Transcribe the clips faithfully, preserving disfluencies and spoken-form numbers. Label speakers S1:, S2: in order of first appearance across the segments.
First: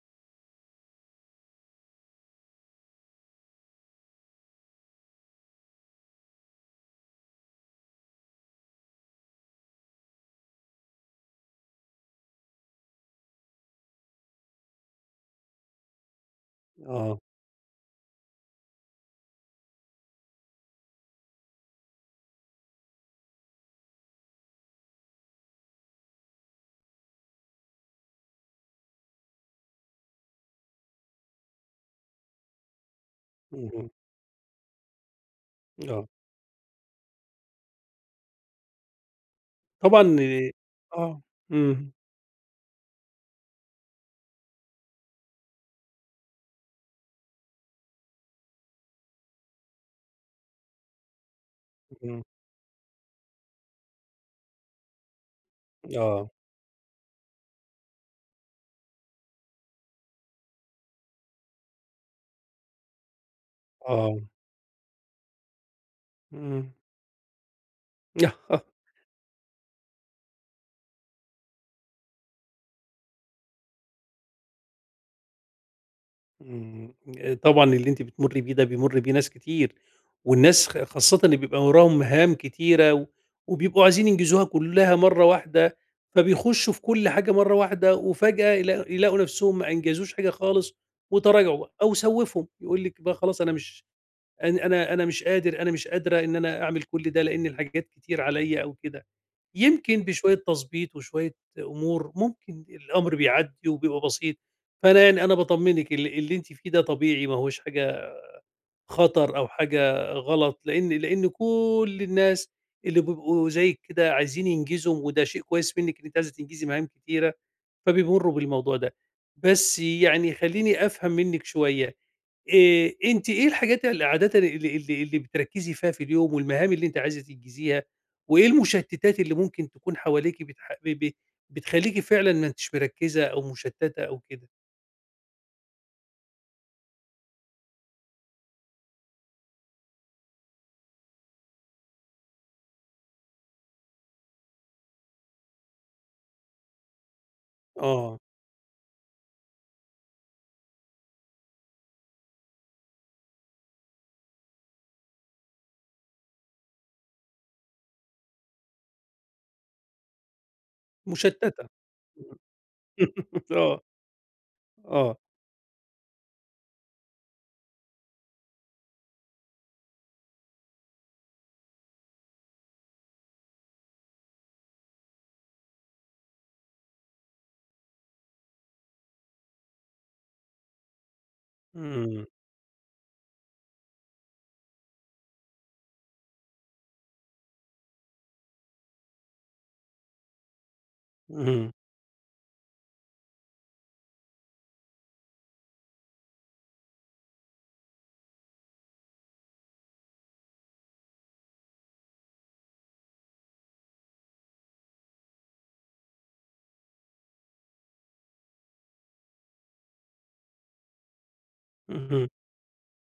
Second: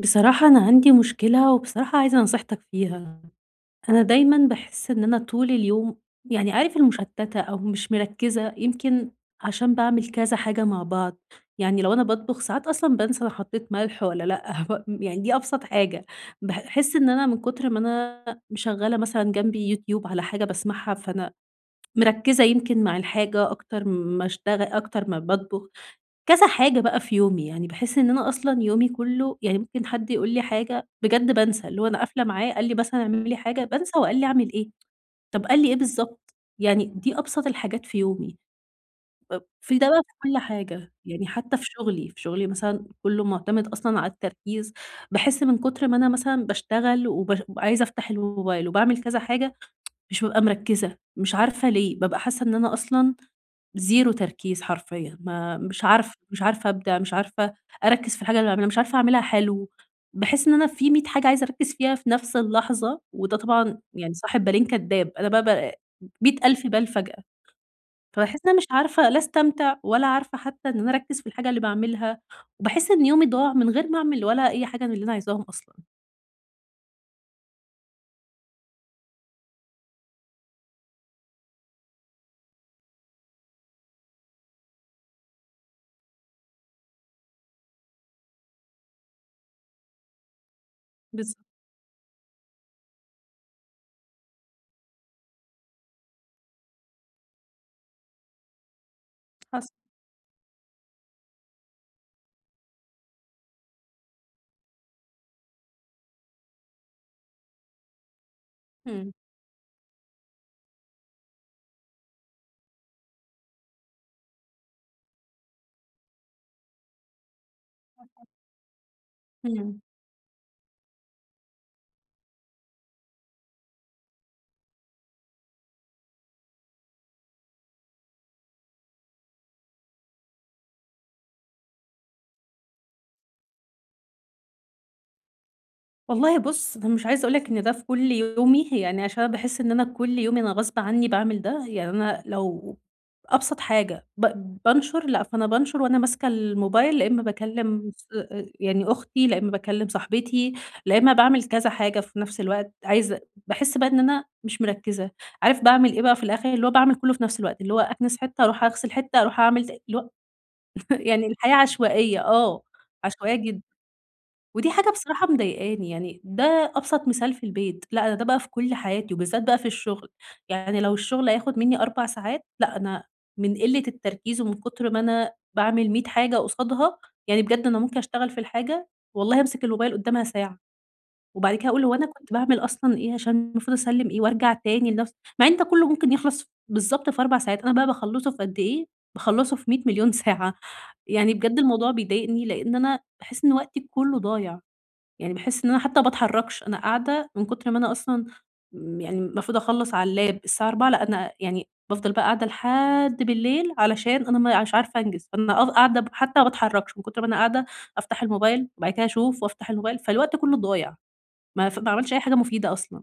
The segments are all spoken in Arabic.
S1: بصراحة أنا عندي مشكلة وبصراحة عايزة نصيحتك فيها، أنا دايمًا باحس إن أنا طول اليوم يعني عارف المشتتة أو مش مركزة يمكن عشان باعمل كذا حاجة مع بعض، يعني لو أنا باطبخ ساعات أصلًا بانسى أنا حطيت ملح والّا لأ، يعني دي أبسط حاجة، باحس إن
S2: آه.
S1: أنا من كتر ما أنا مشغّلة مثلًا جنبي يوتيوب على حاجة باسمعها، فأنا مركزة يمكن مع الحاجة أكتر ما اشتغ أكتر ما باطبخ. كذا حاجة بقى في يومي، يعني باحس إن أنا أصلًا يومي كلّه يعني ممكن حد يقول لي حاجة بجد بانسى، اللي هو أنا قافلة معاه قال لي مثلًا اعمل لي حاجة
S2: اهم.
S1: بانسى هو قال لي أعمل إيه، طب قال لي إيه
S2: آه.
S1: بالضبط، يعني دي أبسط الحاجات في يومي، ب في ده بقى في
S2: طبعًا.
S1: كل حاجة،
S2: آه.
S1: يعني حتى في
S2: إمم.
S1: شغلي، في شغلي مثلًا كلّه معتمد أصلًا على التركيز، باحس من كتر ما أنا مثلًا باشتغل وباش وعايزة أفتح الموبايل وباعمل كذا حاجة مش بابقى مركّزة، مش عارفة ليه، بابقى
S2: إمم.
S1: حاسة إن أنا أصلًا زيرو تركيز حرفيًا، ما مش عارفة،
S2: آه.
S1: مش عارفة أبدع، مش عارفة أركّز في الحاجة اللي باعملها، مش عارفة أعملها حلو، باحس إن أنا في مية حاجة عايزة أركّز فيها في نفس اللحظة، وده طبعًا يعني
S2: آه.
S1: صاحب بالين كدّاب، أنا بقى ب
S2: إمم.
S1: مية ألف
S2: إمم.
S1: بال فجأة، فباحس إن أنا مش عارفة لا أستمتع ولا عارفة حتى إن أنا أركّز في الحاجة اللي باعملها، وباحس إن يومي ضاع من غير ما أعمل ولا أي حاجة من اللي أنا عايزاهم أصلًا.
S2: آآ، طبعًا اللي أنتِ بتمُرّي بيه ده بيمُر بيه ناس كتير، والناس خ خاصةً اللي بيبقى وراهم مهام كتيرة و وبيبقوا عايزين ينجزوها كلّها مرّة واحدة، فبيخشوا في كل حاجة مرّة واحدة، وفجأة يلا يلاقوا نَفْسهم ما أنجزوش حاجة خالص
S1: بالضبط،
S2: وتراجعوا بقى، أو سوّفهم، يقول لِك بقى خلاص أنا مش أن أنا أنا مش قادر، أنا مش قادرة إن أنا أعمل كل ده لإن الحاجات كتير عليّا أو كده.
S1: حصل.
S2: يمكن بشوية تضبيط وشوية أمور ممكن الأمر بيعدّي وبيبقى بسيط، فأنا يعني أنا باطمّنِك ال اللي أنتِ فيه ده طبيعي ما هوش حاجة
S1: إمم،
S2: خطر أو حاجة غلط، لإن لإن كل الناس اللي بيبقوا زيِّك كده عايزين ينجزوا وده شيء كويس منِّك إن أنتِ عايزة تنجزي مهام كتيرة، فبيمرّوا بالموضوع ده. بس
S1: إمم.
S2: يعني خلّيني أفهم منِّك شوية، آآ أنتِ إيه الحاجات اللي عادةً اللي اللي اللي بتركّزي فيها في اليوم والمهام اللي أنتِ عايزة تنجزيها، وإيه المشتتات اللي ممكن تكون حواليكِ بتح ب ب بتخلّيكِ فعلًا ما أنتيش مركّزة أو مشتّتة أو كده؟
S1: والله بُص، أنا مش عايزة أقول لك إن ده في كل يومي، يعني عشان أنا باحس إن أنا كل يوم أنا غصب عني باعمل ده، يعني أنا لو أبسط حاجة ب بانشر لأ، فأنا بانشر وأنا ماسكة الموبايل، يا إما باكلم ص
S2: آه،
S1: آآ يعني أختي، لا إما باكلم صاحبتي، لا إما باعمل كذا حاجة في نفس الوقت، عايزة باحس بقى إن أنا مش مركزة، عارف باعمل إيه بقى في الآخر؟ اللي هو باعمل كله في نفس الوقت، اللي هو أكنس حتة، أروح أغسل حتة، أروح أعمل ت اللي هو يعني الحياة
S2: مشتّتة.
S1: عشوائية،
S2: إمم.
S1: آه، عشوائية جدًا.
S2: آه.
S1: ودي حاجة
S2: آه.
S1: بصراحة مضايقاني، يعني ده أبسط مثال في البيت، لأ أنا ده بقى في كل حياتي وبالذات بقى في الشغل، يعني لو الشغل هياخد مني 4 ساعات، لأ أنا من قلة التركيز ومن كتر ما أنا باعمل مية حاجة قصادها، يعني بجد أنا ممكن أشتغل في الحاجة والله أمسك الموبايل قدامها ساعة، وبعد كده أقول هو أنا
S2: إمم.
S1: كنت باعمل أصلًا إيه عشان المفروض أسلِّم إيه وأرجع تاني لنفس مع إن ده كله ممكن يخلص بالضبط في 4 ساعات، أنا بقى باخلّصه في قد إيه، باخلّصه في مية مليون ساعة، يعني بجد
S2: اهم.
S1: الموضوع بيضايقني لإن أنا باحس إن وقتي كله ضايع. يعني باحس إن أنا حتى ما باتحركش، أنا قاعدة من كتر ما أنا أصلًا م يعني المفروض أخلّص على اللاب الساعة أربعة لأ أنا يعني بافضل بقى قاعدة لحد بالليل علشان أنا ما مش عارفة أنجز، فأنا أف قاعدة ب حتى ما باتحركش من كتر ما أنا قاعدة أفتح الموبايل وبعد كده أشوف وأفتح الموبايل، فالوقت كله ضايع، ما ف ما عملتش أي
S2: اهم.
S1: حاجة مفيدة أصلًا،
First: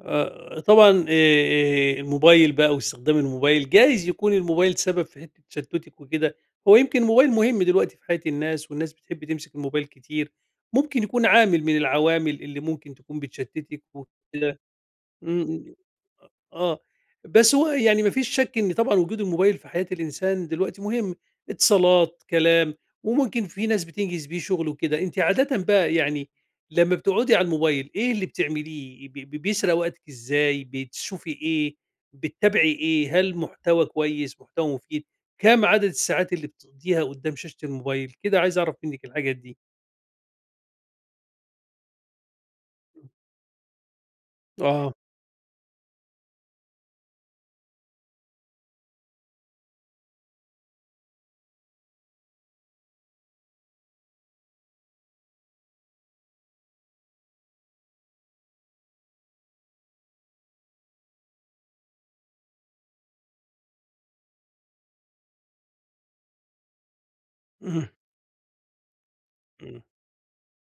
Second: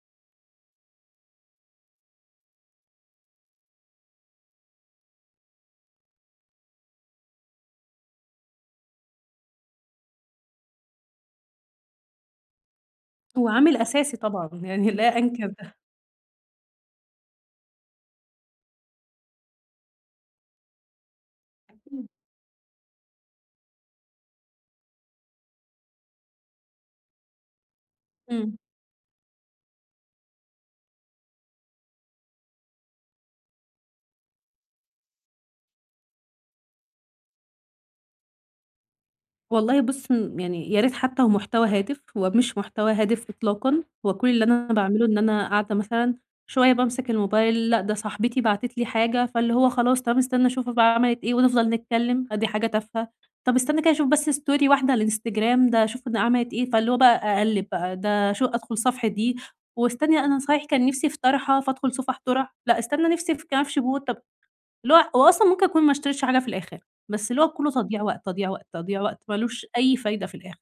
S2: آآ طبعًا آآ الموبايل بقى واستخدام الموبايل، جايز يكون الموبايل سبب في حتّة تشتُّتِك وكده، هو يمكن الموبايل مهم دلوقتي في حياة الناس والناس بتحب تمسك الموبايل كتير، ممكن يكون عامل من العوامل اللي ممكن تكون
S1: هو عامل
S2: بتشتِّتِك
S1: أساسي طبعًا
S2: وكده.
S1: يعني لا
S2: إمم.
S1: أنكر ده.
S2: إمم. آه، بس هو يعني ما فيش شك إن طبعًا وجود الموبايل في حياة الإنسان دلوقتي مهم، اتصالات، كلام، وممكن في ناس بتنجز بيه شغل وكده، أنتِ عادةً بقى يعني لمّا بتقعدي على الموبايل إيه اللي
S1: إمم.
S2: بتعمليه؟ ب ب بيسرق وقتِك إزاي، بتشوفي إيه، بتتابعي إيه، هل محتوى كويس، محتوى مفيد، كام عدد الساعات اللي بتقضيها قدّام شاشة الموبايل؟ كده عايز أعرف منِّك الحاجات دي.
S1: والله بُص م يعني يا ريت حتى هو محتوى هادف، هو مش محتوى هادف إطلاقًا، هو كل اللي أنا
S2: آه.
S1: باعمله إن أنا قاعدة مثلًا شوية بامسك الموبايل، لأ ده صاحبتي بعتت لي حاجة، فاللي هو خلاص طب استنى أشوف بقى عملت إيه ونفضل نتكلم، أدي حاجة تافهة، طب استنى كده أشوف بس story واحدة على الإنستجرام ده أشوف ده عملت إيه، فاللي هو بقى أقلّب بقى ده شو أدخل صفحة دي، واستني أنا صحيح كان نفسي في طرحة فادخل صفح طرح، لأ استنى نفسي في كنف شبوت طب اللي هو هو أصلًا ممكن أكون ما اشتريتش حاجة في الآخر، بس اللي هو كلّه
S2: اهم.
S1: تضييع وقت، تضييع وقت، تضييع وقت، ما لوش
S2: إمم.
S1: أي فايدة في الآخر،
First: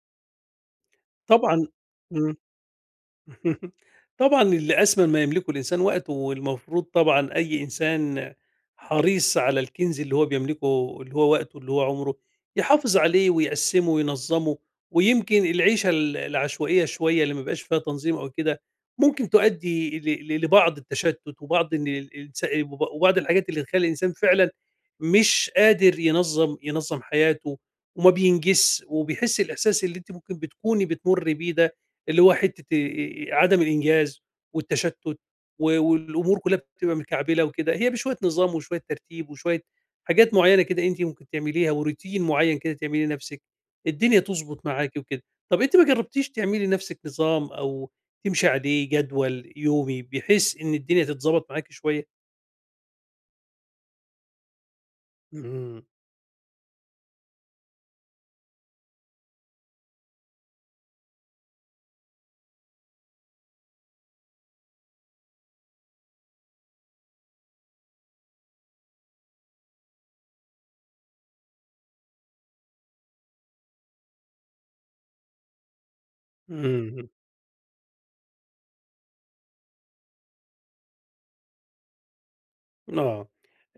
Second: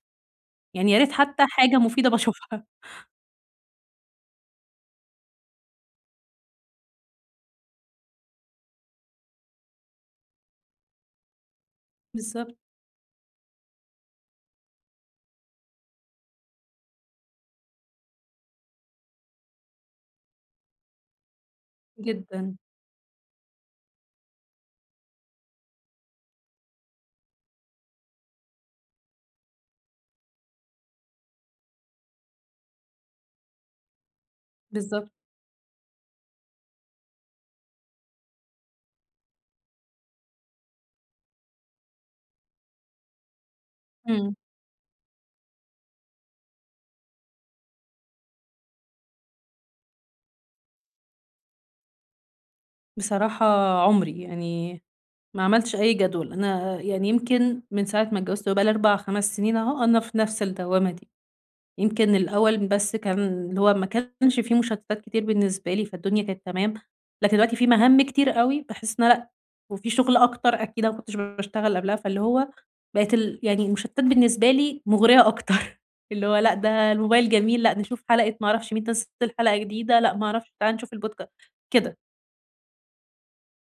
S1: يعني يا ريت حتى
S2: طبعًا.
S1: حاجة مفيدة
S2: إمم.
S1: باشوفها.
S2: طبعًا اللي أثمن ما يملكه الإنسان وقته، والمفروض طبعًا أي إنسان حريص على الكنز اللي هو بيملكه اللي هو وقته، اللي هو عمره،
S1: بالضبط،
S2: يحافظ عليه ويقسّمه وينظّمه، ويمكن العيشة ال العشوائية شوية اللي ما بيبقاش فيها تنظيم أو كده، ممكن تؤدي ل ل لبعض التشتُّت وبعض إن ال- الإنس
S1: جدًا،
S2: وب وبعض الحاجات اللي تخلّي الإنسان فعلًا مش قادر ينظّم ينظّم حياته وما بينجزش، وبيحس الإحساس اللي أنتِ ممكن بتكوني بتمُرّي بيه ده اللي هو حتة آآ عدم الإنجاز والتشتُّت
S1: بالضبط،
S2: و والأمور كلّها بتبقى متكعبلة وكده، هي بشوية نظام وشوية ترتيب وشوية حاجات معيّنة كده أنتِ ممكن تعمليها وroutine معيّن كده تعمليه لنَفْسِك، الدنيا
S1: إمم.
S2: تضبط معاكِ وكده. طَب أنتِ ما جرّبتيش تعملي لنَفْسِك نظام أو تمشي عليه جدول يومي بحيث إن الدنيا تتضبط معاكِ شوية؟
S1: بصراحة عمري، يعني ما عملتش
S2: إمم.
S1: أي جدول، أنا يعني يمكن من ساعة ما اتجوزت، هو بقى لي أربع، خمس سنين أهو، أنا في نفس الدوّامة دي. يمكن الأول بس كان اللي هو ما كانش في مشتتات كتير بالنسبة لي، فالدنيا كانت تمام، لكن دلوقتي في مهام كتير أوي، باحس إن أنا لأ، وفي شغل أكتر أكيد أنا ما كنتش باشتغل قبلها، فاللي هو بقت ال يعني المشتتات بالنسبة لي مُغرية أكتر، اللي هو لأ، ده
S2: إمم.
S1: الموبايل جميل، لأ، نشوف حلقة ما أعرفش مين نزّل حلقة جديدة، لأ، ما أعرفش تعالَ نشوف البودكا كده.
S2: آه.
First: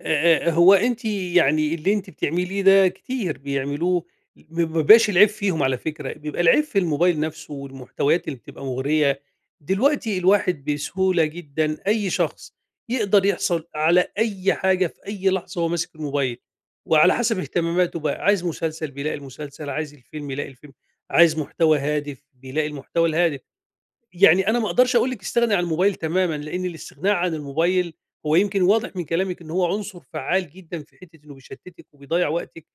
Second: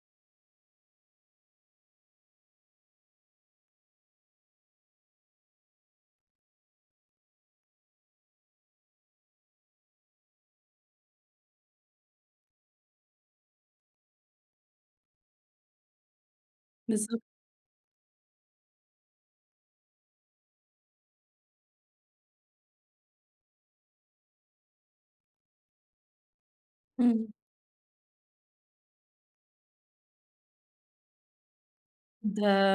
S2: آآ آآ هو أنتِ يعني اللي أنتِ بتعمليه ده كتير بيعملوه، ما بيبقاش العيب فيهم على فكرة، بيبقى العيب في الموبايل نَفْسه والمحتويات اللي بتبقى مُغرية. دلوقتي الواحد بسهولة جدًا أي شخص يقدر يحصل على أي حاجة في أي لحظة وهو ماسك الموبايل، وعلى
S1: بالضبط،
S2: حسب اهتماماته بقى، عايز مسلسل بيلاقي المسلسل، عايز الفيلم يلاقي الفيلم، عايز محتوى هادف بيلاقي المحتوى الهادف. يعني أنا ما أقدرش أقول لِك استغني عن الموبايل تمامًا، لإن الاستغناء
S1: إمم.
S2: عن الموبايل هو يمكن واضح من كلامِك إن هو عنصر فعّال جدًا في حتّة إنه بيشتتِك وبيضيّع
S1: ده
S2: وقتِك،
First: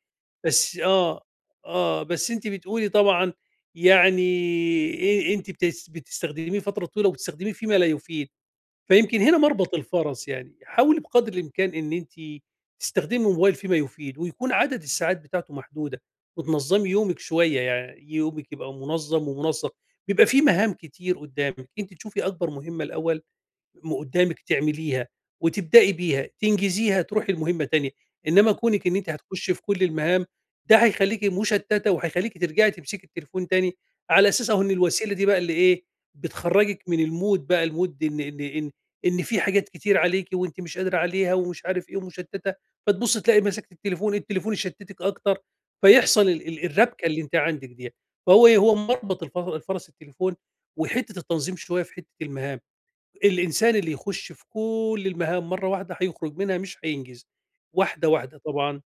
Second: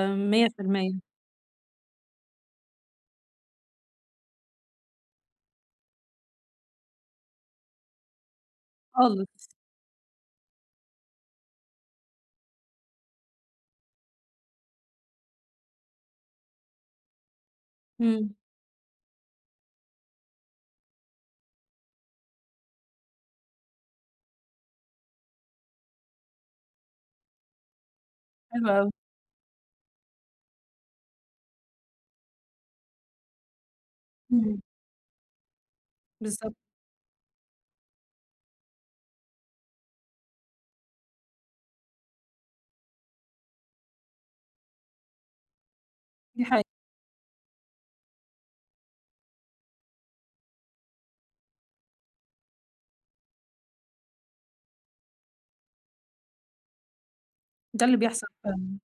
S2: بس
S1: مية في المية
S2: آه، آه، بس أنتِ بتقولي طبعًا يعني أ أنتِ بتس بتستخدميه فترة طويلة وبتستخدميه فيما لا يفيد. فيمكن هنا
S1: خالص،
S2: مربط الفرس يعني، حاولي بقدر الإمكان إن أنتِ تستخدمي الموبايل فيما يفيد، ويكون عدد الساعات بتاعته محدودة، وتنظمي يومِك شوية يعني
S1: إمم،
S2: يومِك يبقى منظم ومنسق، بيبقى في مهام كتير قدامِك، أنتِ تشوفي أكبر مهمة الأول م قدامِك تعمليها وتبدئي بيها، تنجزيها تروحي لمهمة تانية، إنما
S1: حلو
S2: كونِك
S1: أوي،
S2: إن أنتِ هتخشي في كل المهام ده هيخلّيكِ مشتتة وهيخلّيكِ ترجعي تمسكي التليفون تاني، على أساس
S1: إمم،
S2: أهو إن الوسيلة دي بقى اللي إيه،
S1: بالضبط،
S2: بتخرّجِك من الmood بقى الmood إن إن إن إن في حاجات كتير عليكِ وأنتِ مش قادرة عليها ومش عارف إيه ومشتتة، فتبُصّي تلاقي مسكتِ التليفون، التليفون يشتتِك أكتر، فيحصل
S1: دي
S2: ال ال
S1: حقيقة،
S2: الربكة اللي أنتِ عندِك ديّة، فهو إيه، هو مربط الف الفرس التليفون وحتة التنظيم شوية في حتة المهام. الإنسان اللي يخُش في كل المهام مرّة واحدة هيخرج منها مش هينجز،
S1: ده اللي
S2: واحدة،
S1: بيحصل
S2: واحدة
S1: فعلًا.
S2: طبعًا،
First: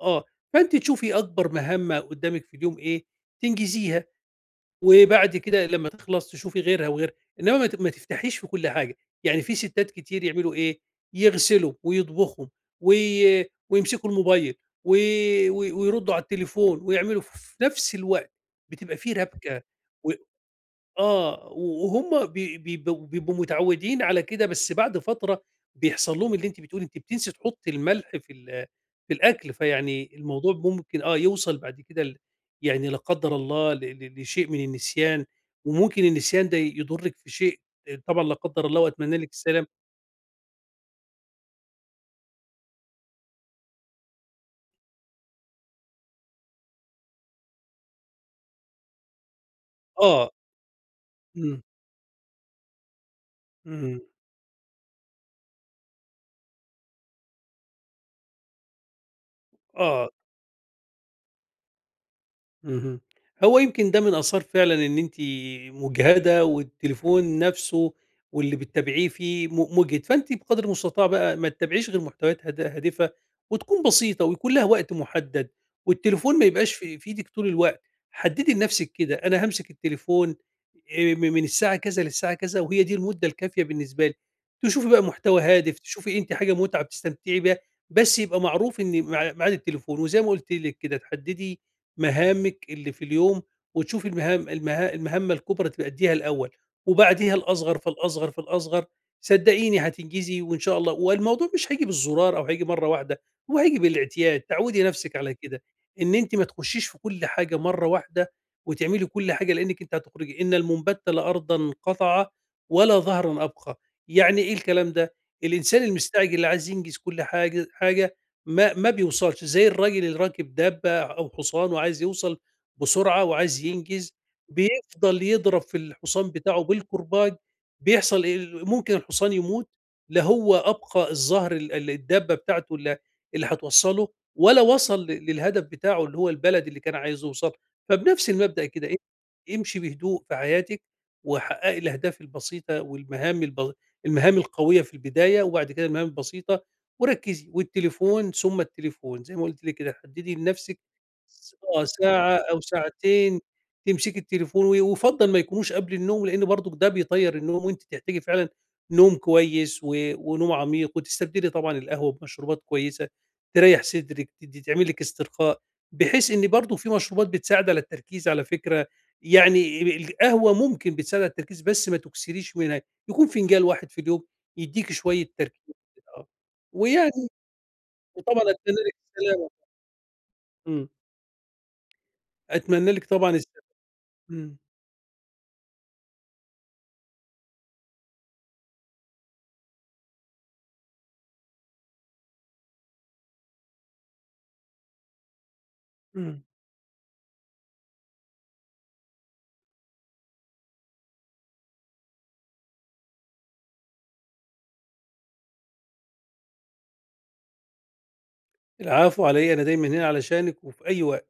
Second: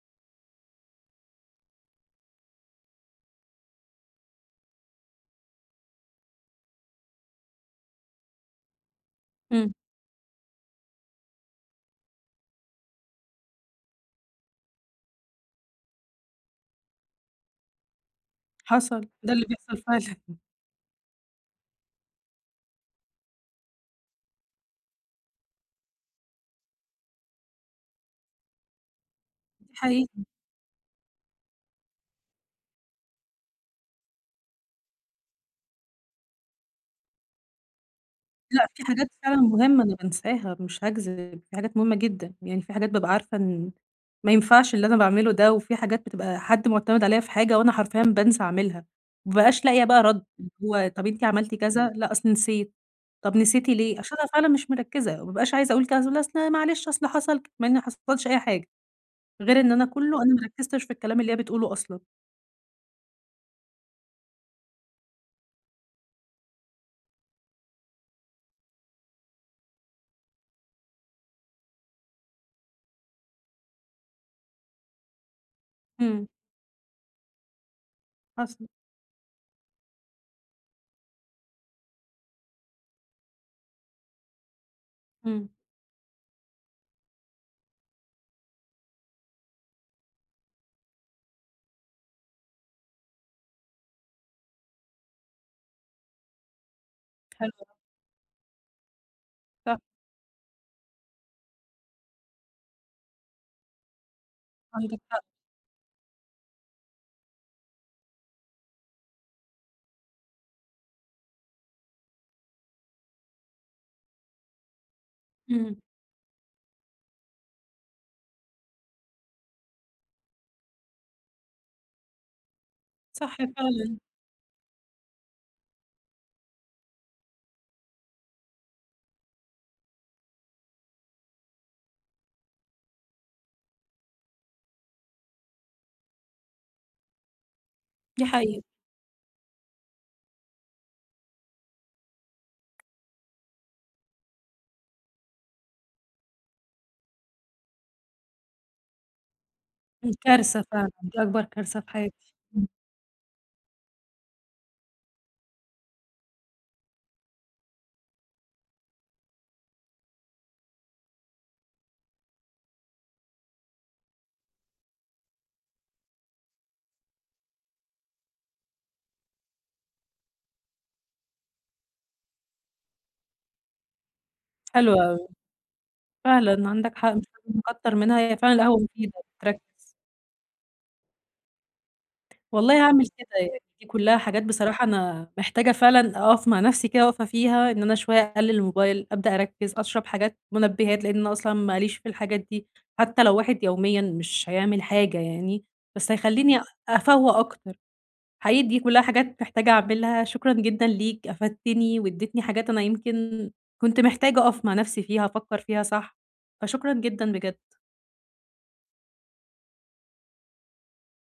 S2: آه، فأنتِ تشوفي أكبر مهمة قدّامِك في اليوم إيه، تنجزيها، وبعد كده لمّا تخلص تشوفي غيرها وغيرها، إنّما ما ت ما تفتحيش في كل حاجة، يعني في
S1: إمم.
S2: سِتّات كتير يعملوا إيه، يغسلوا ويطبخوا وي ويمسكوا الموبايل و و ويردّوا على التليفون ويعملوا في نفس الوقت، بتبقى
S1: حصل،
S2: في
S1: ده اللي
S2: رابكة
S1: بيحصل
S2: و
S1: فعلًا،
S2: آه، وهُم بي بيبقوا بيبقوا متعوّدين على كده، بس بعد فترة بيحصل لهم اللي أنتِ بتقولي، أنتِ بتنسي تحُطّي الملح في ال في الأكل،
S1: دي
S2: فيعني
S1: حقيقي.
S2: الموضوع ممكن آه، يوصل بعد كده ل يعني لا قدّر الله ل ل لشيء من النسيان، وممكن النسيان ده يضُرِّك في شيء طبعًا لا قدّر
S1: لأ،
S2: الله
S1: في حاجات
S2: وأتمنى لِك
S1: فعلًا
S2: السلامة.
S1: مهمة أنا بانساها مش هاكذب، في حاجات مهمة جدًا، يعني في حاجات بابقى عارفة إن ما ينفعش اللي أنا باعمله ده، وفي حاجات بتبقى حد مُعتمد عليَّ في حاجة وأنا حرفيًا بانسى أعملها، ما بابقاش لاقية بقى رَد،
S2: آه.
S1: اللي هو طَب أنتِ عملتِ
S2: إمم.
S1: كذا، لأ أصل نسيت، طَب نسيتِ ليه؟
S2: إمم.
S1: عشان أنا فعلًا مش مركزة، ما بابقاش عايزة أقول كذا، لأ أصل معلش أصل حصل ك مع إن ما حصلش أي حاجة، غير إن أنا
S2: آه.
S1: كلّه أنا ما ركزتش في الكلام اللي هي بتقوله أصلًا.
S2: اهم. هو يمكن ده من آثار فعلًا إن أنتِ مُجهدة والتليفون نَفْسه واللي بتتابعيه فيه م مُجهِد، فأنتِ بقدر المستطاع بقى ما تتابعيش غير محتويات هاد هادفة وتكون بسيطة ويكون لها وقت مُحدَّد
S1: إمم،
S2: والتليفون ما يبقاش في في إيدِك طول الوقت، حدِّدي
S1: حصل،
S2: لنَفْسِك كده، أنا هامسك التليفون آآ م من الساعة كذا للساعة كذا وهي دي المُدّة الكافية بالنسبة لي، تشوفي بقى محتوى
S1: إمم،
S2: هادف، تشوفي أنتِ حاجة مُتعة بتستمتعي بيها، بس يبقى معروف إن مع ميعاد التليفون وزي ما قُلت لِك كده تحدِّدي مهامِك اللي في اليوم، وتشوفي المهام المها المهمة الكبرى تأدّيها الأول، وبعديها
S1: حلو،
S2: الأصغر، فالأصغر، فالأصغر،
S1: صح،
S2: صدقيني هتنجزي وإن شاء الله والموضوع مش هييجي بالزرار أو هييجي مرّة واحدة، هو هييجي بالإعتياد، تعوّدي
S1: عندِك
S2: نفسِك
S1: حق،
S2: على كده، إن أنتِ ما تخشّيش في كل حاجة مرّة واحدة وتعملي كل حاجة، لإنِّك أنتِ هتخرجي إن المنبت لأرضًا قطع ولا ظهرًا أبقى، يعني إيه الكلام ده؟
S1: إمم.
S2: الإنسان المستعجل اللي عايز ينجز كل حاجة حاجة ما ما بيوصلش، زي الراجل اللي راكب دابة أو حصان وعايز يوصل بسرعة
S1: صح
S2: وعايز
S1: فعلًا،
S2: ينجز، بيفضل يضرب في الحصان بتاعه بالكرباج، بيحصل إيه، ال ممكن الحصان يموت، لا هو أبقى الظهر ال ال الدابة بتاعته ال اللي هتوصّله، ولا وصل ل للهدف بتاعه اللي هو البلد اللي كان عايز يوصل
S1: دي
S2: فبنفس
S1: حقيقة،
S2: المبدأ كده إيه، امشي بهدوء في حياتِك، وحققي الأهداف البسيطة والمهام الب المهام القوية في البداية، وبعد كده المهام البسيطة وركّزي، والتليفون ثم التليفون، زي ما قُلت لِك كده
S1: إمم،
S2: حدّدي
S1: كارثة
S2: لنَفْسِك
S1: فعلًا، دي أكبر
S2: س
S1: كارثة
S2: آه،
S1: في حياتي،
S2: ساعة أو
S1: إمم،
S2: ساعتين تمسكي التليفون، و ويُفضّل ما يكونوش قبل النوم، لإن برضُك ده بيطيّر النوم، وأنتِ تحتاجي فعلًا نوم كويس و ونوم عميق، وتستبدلي طبعًا القهوة بمشروبات كويسة تريّح صدرِك، تدّي تعمل لِك استرخاء، بحيث إن برضه في مشروبات بتساعد على التركيز على فكرة، يعني ال القهوة ممكن بتساعد على التركيز بس ما تُكسريش منها، يكون فنجان واحد في اليوم يدّيكِ
S1: حلو أوي،
S2: شوية تركيز كده. آه.
S1: فعلًا عندك حق مش
S2: ويعني
S1: لازم نكتّر منها، هي
S2: وطبعًا
S1: فعلًا
S2: أتمنى
S1: القهوة
S2: لِك
S1: مفيدة
S2: السلامة.
S1: بتركّز،
S2: إمم.
S1: والله
S2: أتمنى لِك
S1: هاعمل كده
S2: طبعًا الس
S1: يعني، دي كلّها حاجات
S2: إمم.
S1: بصراحة أنا محتاجة فعلًا أقف مع نفسي كده واقفة فيها، إن أنا شوية أقلل الموبايل، أبدأ أركّز، أشرب حاجات منبهات، لإن أنا أصلًا ما ليش في الحاجات دي، حتى لو واحد يوميًا مش هيعمل حاجة يعني، بس
S2: إمم.
S1: هيخلّيني أفوّق أكتر. حقيقي دي كلها حاجات محتاجة أعملها، شكرًا جدًا ليك، أفدتني واديتني حاجات أنا يمكن كنت محتاجة أقف مع نفسي فيها، أفكر فيها صح، فشكرًا جدًا بجد.
S2: العفو على إيه، أنا دايمًا هنا علشانِك وفي أي وقت.